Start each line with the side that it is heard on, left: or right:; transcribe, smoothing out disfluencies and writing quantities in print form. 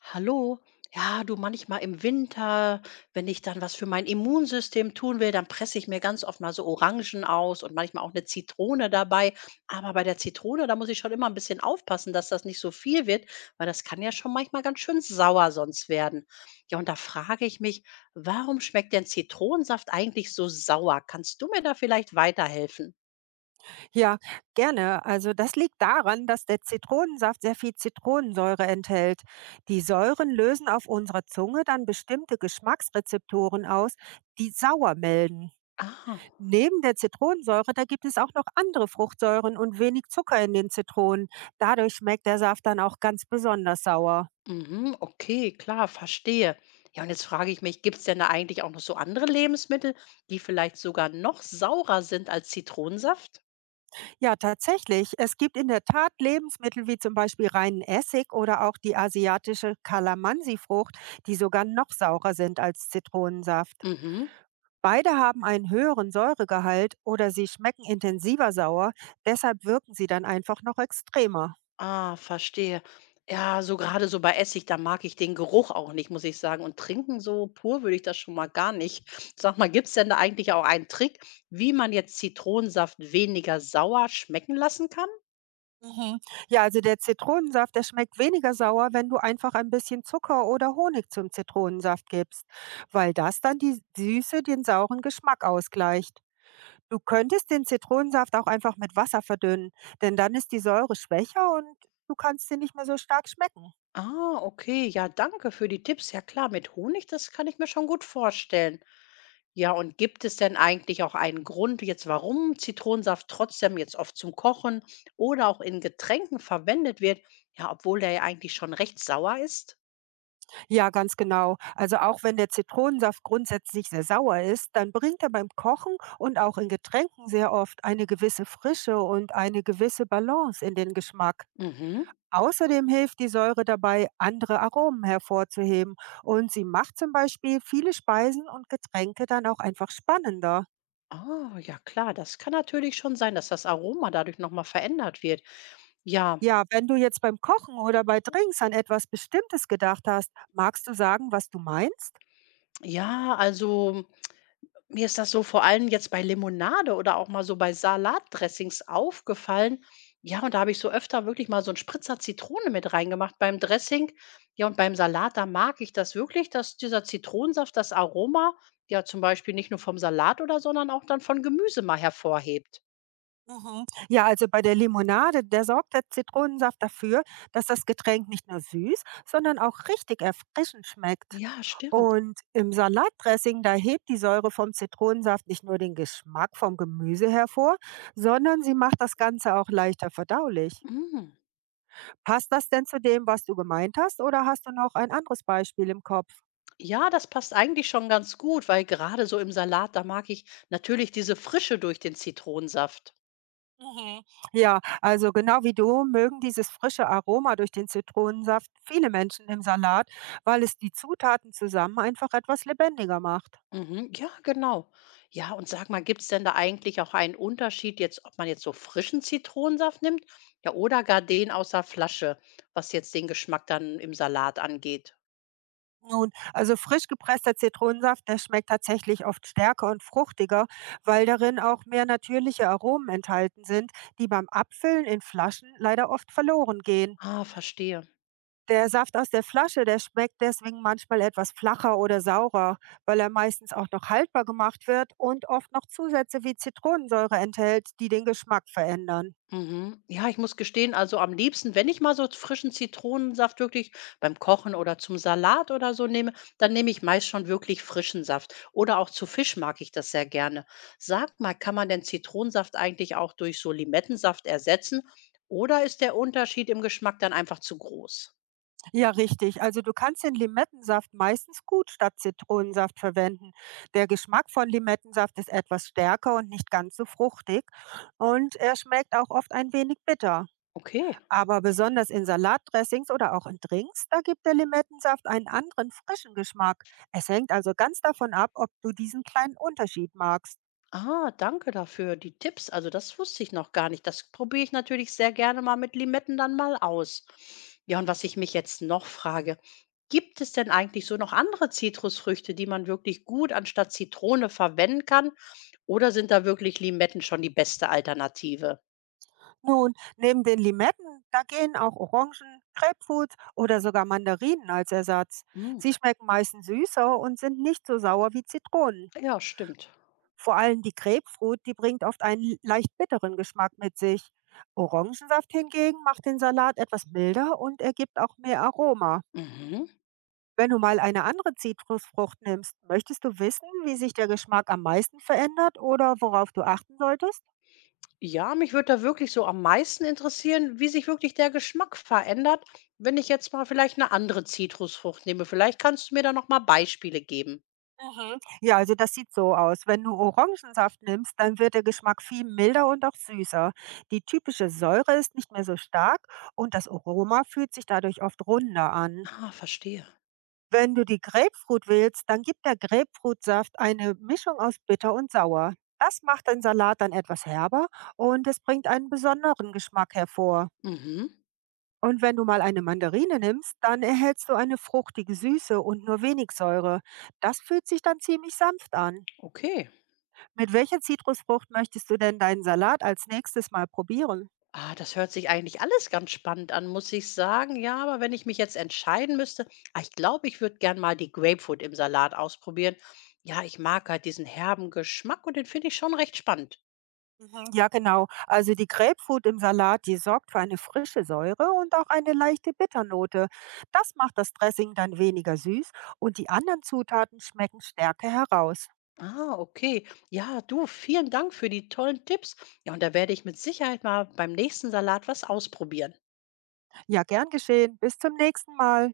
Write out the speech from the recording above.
left: Hallo? Ja, du, manchmal im Winter, wenn ich dann was für mein Immunsystem tun will, dann presse ich mir ganz oft mal so Orangen aus und manchmal auch eine Zitrone dabei. Aber bei der Zitrone, da muss ich schon immer ein bisschen aufpassen, dass das nicht so viel wird, weil das kann ja schon manchmal ganz schön sauer sonst werden. Ja, und da frage ich mich, warum schmeckt denn Zitronensaft eigentlich so sauer? Kannst du mir da vielleicht weiterhelfen?
right: Ja, gerne. Also das liegt daran, dass der Zitronensaft sehr viel Zitronensäure enthält. Die Säuren lösen auf unserer Zunge dann bestimmte Geschmacksrezeptoren aus, die sauer melden.
left: Ah.
right: Neben der Zitronensäure, da gibt es auch noch andere Fruchtsäuren und wenig Zucker in den Zitronen. Dadurch schmeckt der Saft dann auch ganz besonders sauer.
left: Mhm, okay, klar, verstehe. Ja, und jetzt frage ich mich, gibt es denn da eigentlich auch noch so andere Lebensmittel, die vielleicht sogar noch saurer sind als Zitronensaft?
right: Ja, tatsächlich. Es gibt in der Tat Lebensmittel wie zum Beispiel reinen Essig oder auch die asiatische Kalamansi-Frucht, die sogar noch saurer sind als Zitronensaft.
left: Mhm.
right: Beide haben einen höheren Säuregehalt oder sie schmecken intensiver sauer, deshalb wirken sie dann einfach noch extremer.
left: Ah, verstehe. Ja, so gerade so bei Essig, da mag ich den Geruch auch nicht, muss ich sagen. Und trinken so pur würde ich das schon mal gar nicht. Sag mal, gibt es denn da eigentlich auch einen Trick, wie man jetzt Zitronensaft weniger sauer schmecken lassen kann?
right: Mhm. Ja, also der Zitronensaft, der schmeckt weniger sauer, wenn du einfach ein bisschen Zucker oder Honig zum Zitronensaft gibst, weil das dann die Süße den sauren Geschmack ausgleicht. Du könntest den Zitronensaft auch einfach mit Wasser verdünnen, denn dann ist die Säure schwächer und du kannst sie nicht mehr so stark schmecken.
left: Ah, okay. Ja, danke für die Tipps. Ja klar, mit Honig, das kann ich mir schon gut vorstellen. Ja, und gibt es denn eigentlich auch einen Grund jetzt, warum Zitronensaft trotzdem jetzt oft zum Kochen oder auch in Getränken verwendet wird, ja, obwohl der ja eigentlich schon recht sauer ist?
right: Ja, ganz genau. Also auch wenn der Zitronensaft grundsätzlich sehr sauer ist, dann bringt er beim Kochen und auch in Getränken sehr oft eine gewisse Frische und eine gewisse Balance in den Geschmack.
left: Mhm.
right: Außerdem hilft die Säure dabei, andere Aromen hervorzuheben, und sie macht zum Beispiel viele Speisen und Getränke dann auch einfach spannender.
left: Oh, ja klar, das kann natürlich schon sein, dass das Aroma dadurch nochmal verändert wird. Ja,
right: Ja, wenn du jetzt beim Kochen oder bei Drinks an etwas Bestimmtes gedacht hast, magst du sagen, was du meinst?
left: ja, also mir ist das so vor allem jetzt bei Limonade oder auch mal so bei Salatdressings aufgefallen. Ja, und da habe ich so öfter wirklich mal so 'n Spritzer Zitrone mit reingemacht beim Dressing. Ja, und beim Salat, da mag ich das wirklich, dass dieser Zitronensaft das Aroma, ja, zum Beispiel nicht nur vom Salat oder sondern auch dann von Gemüse mal hervorhebt.
right: Mhm. Ja, also bei der Limonade, der sorgt der Zitronensaft dafür, dass das Getränk nicht nur süß, sondern auch richtig erfrischend schmeckt.
left: Ja, stimmt.
right: Und im Salatdressing, da hebt die Säure vom Zitronensaft nicht nur den Geschmack vom Gemüse hervor, sondern sie macht das Ganze auch leichter verdaulich.
left: Mm.
right: Passt das denn zu dem, was du gemeint hast, oder hast du noch ein anderes Beispiel im Kopf?
left: Ja, das passt eigentlich schon ganz gut, weil gerade so im Salat, da mag ich natürlich diese Frische durch den Zitronensaft.
right: Mhm. Ja, also genau wie du mögen dieses frische Aroma durch den Zitronensaft viele Menschen im Salat, weil es die Zutaten zusammen einfach etwas lebendiger macht.
left: Mhm. Ja, genau. Ja, und sag mal, gibt's denn da eigentlich auch einen Unterschied jetzt, ob man jetzt so frischen Zitronensaft nimmt, ja, oder gar den aus der Flasche, was jetzt den Geschmack dann im Salat angeht?
right: Nun, also frisch gepresster Zitronensaft, der schmeckt tatsächlich oft stärker und fruchtiger, weil darin auch mehr natürliche Aromen enthalten sind, die beim Abfüllen in Flaschen leider oft verloren gehen.
left: Ah, verstehe.
right: Der Saft aus der Flasche, der schmeckt deswegen manchmal etwas flacher oder saurer, weil er meistens auch noch haltbar gemacht wird und oft noch Zusätze wie Zitronensäure enthält, die den Geschmack verändern.
left: Mhm. Ja, ich muss gestehen, also am liebsten, wenn ich mal so frischen Zitronensaft wirklich beim Kochen oder zum Salat oder so nehme, dann nehme ich meist schon wirklich frischen Saft. Oder auch zu Fisch mag ich das sehr gerne. Sag mal, kann man denn Zitronensaft eigentlich auch durch so Limettensaft ersetzen? Oder ist der Unterschied im Geschmack dann einfach zu groß?
right: Ja, richtig. Also du kannst den Limettensaft meistens gut statt Zitronensaft verwenden. Der Geschmack von Limettensaft ist etwas stärker und nicht ganz so fruchtig, und er schmeckt auch oft ein wenig bitter.
left: Okay.
right: Aber besonders in Salatdressings oder auch in Drinks, da gibt der Limettensaft einen anderen frischen Geschmack. Es hängt also ganz davon ab, ob du diesen kleinen Unterschied magst.
left: Ah, danke dafür, die Tipps. Also das wusste ich noch gar nicht. Das probiere ich natürlich sehr gerne mal mit Limetten dann mal aus. Ja, und was ich mich jetzt noch frage, gibt es denn eigentlich so noch andere Zitrusfrüchte, die man wirklich gut anstatt Zitrone verwenden kann? Oder sind da wirklich Limetten schon die beste Alternative?
right: Nun, neben den Limetten, da gehen auch Orangen, Grapefruits oder sogar Mandarinen als Ersatz.
left: Hm,
right: Sie schmecken meistens süßer und sind nicht so sauer wie Zitronen.
left: ja, stimmt.
right: Vor allem die Grapefruit, die bringt oft einen leicht bitteren Geschmack mit sich. Orangensaft hingegen macht den Salat etwas milder und ergibt auch mehr Aroma.
left: Mhm.
right: Wenn du mal eine andere Zitrusfrucht nimmst, möchtest du wissen, wie sich der Geschmack am meisten verändert oder worauf du achten solltest?
left: Ja, mich würde da wirklich so am meisten interessieren, wie sich wirklich der Geschmack verändert, wenn ich jetzt mal vielleicht eine andere Zitrusfrucht nehme. Vielleicht kannst du mir da noch mal Beispiele geben.
right: Mhm. Ja, also das sieht so aus. Wenn du Orangensaft nimmst, dann wird der Geschmack viel milder und auch süßer. Die typische Säure ist nicht mehr so stark und das Aroma fühlt sich dadurch oft runder an.
left: Ah, verstehe.
right: Wenn du die Grapefruit wählst, dann gibt der Grapefruitsaft eine Mischung aus bitter und sauer. Das macht den Salat dann etwas herber und es bringt einen besonderen Geschmack hervor.
left: Mhm,
right: Und wenn du mal eine Mandarine nimmst, dann erhältst du eine fruchtige Süße und nur wenig Säure. Das fühlt sich dann ziemlich sanft an.
left: okay.
right: Mit welcher Zitrusfrucht möchtest du denn deinen Salat als nächstes mal probieren?
left: Ah, das hört sich eigentlich alles ganz spannend an, muss ich sagen. Ja, aber wenn ich mich jetzt entscheiden müsste, ah, ich glaube, ich würde gern mal die Grapefruit im Salat ausprobieren. Ja, ich mag halt diesen herben Geschmack und den finde ich schon recht spannend.
right: Mhm, ja, genau. Also die Grapefruit im Salat, die sorgt für eine frische Säure und auch eine leichte Bitternote. Das macht das Dressing dann weniger süß und die anderen Zutaten schmecken stärker heraus.
left: Ah, okay. Ja, du, vielen Dank für die tollen Tipps. Ja, und da werde ich mit Sicherheit mal beim nächsten Salat was ausprobieren.
right: Ja, gern geschehen. Bis zum nächsten Mal.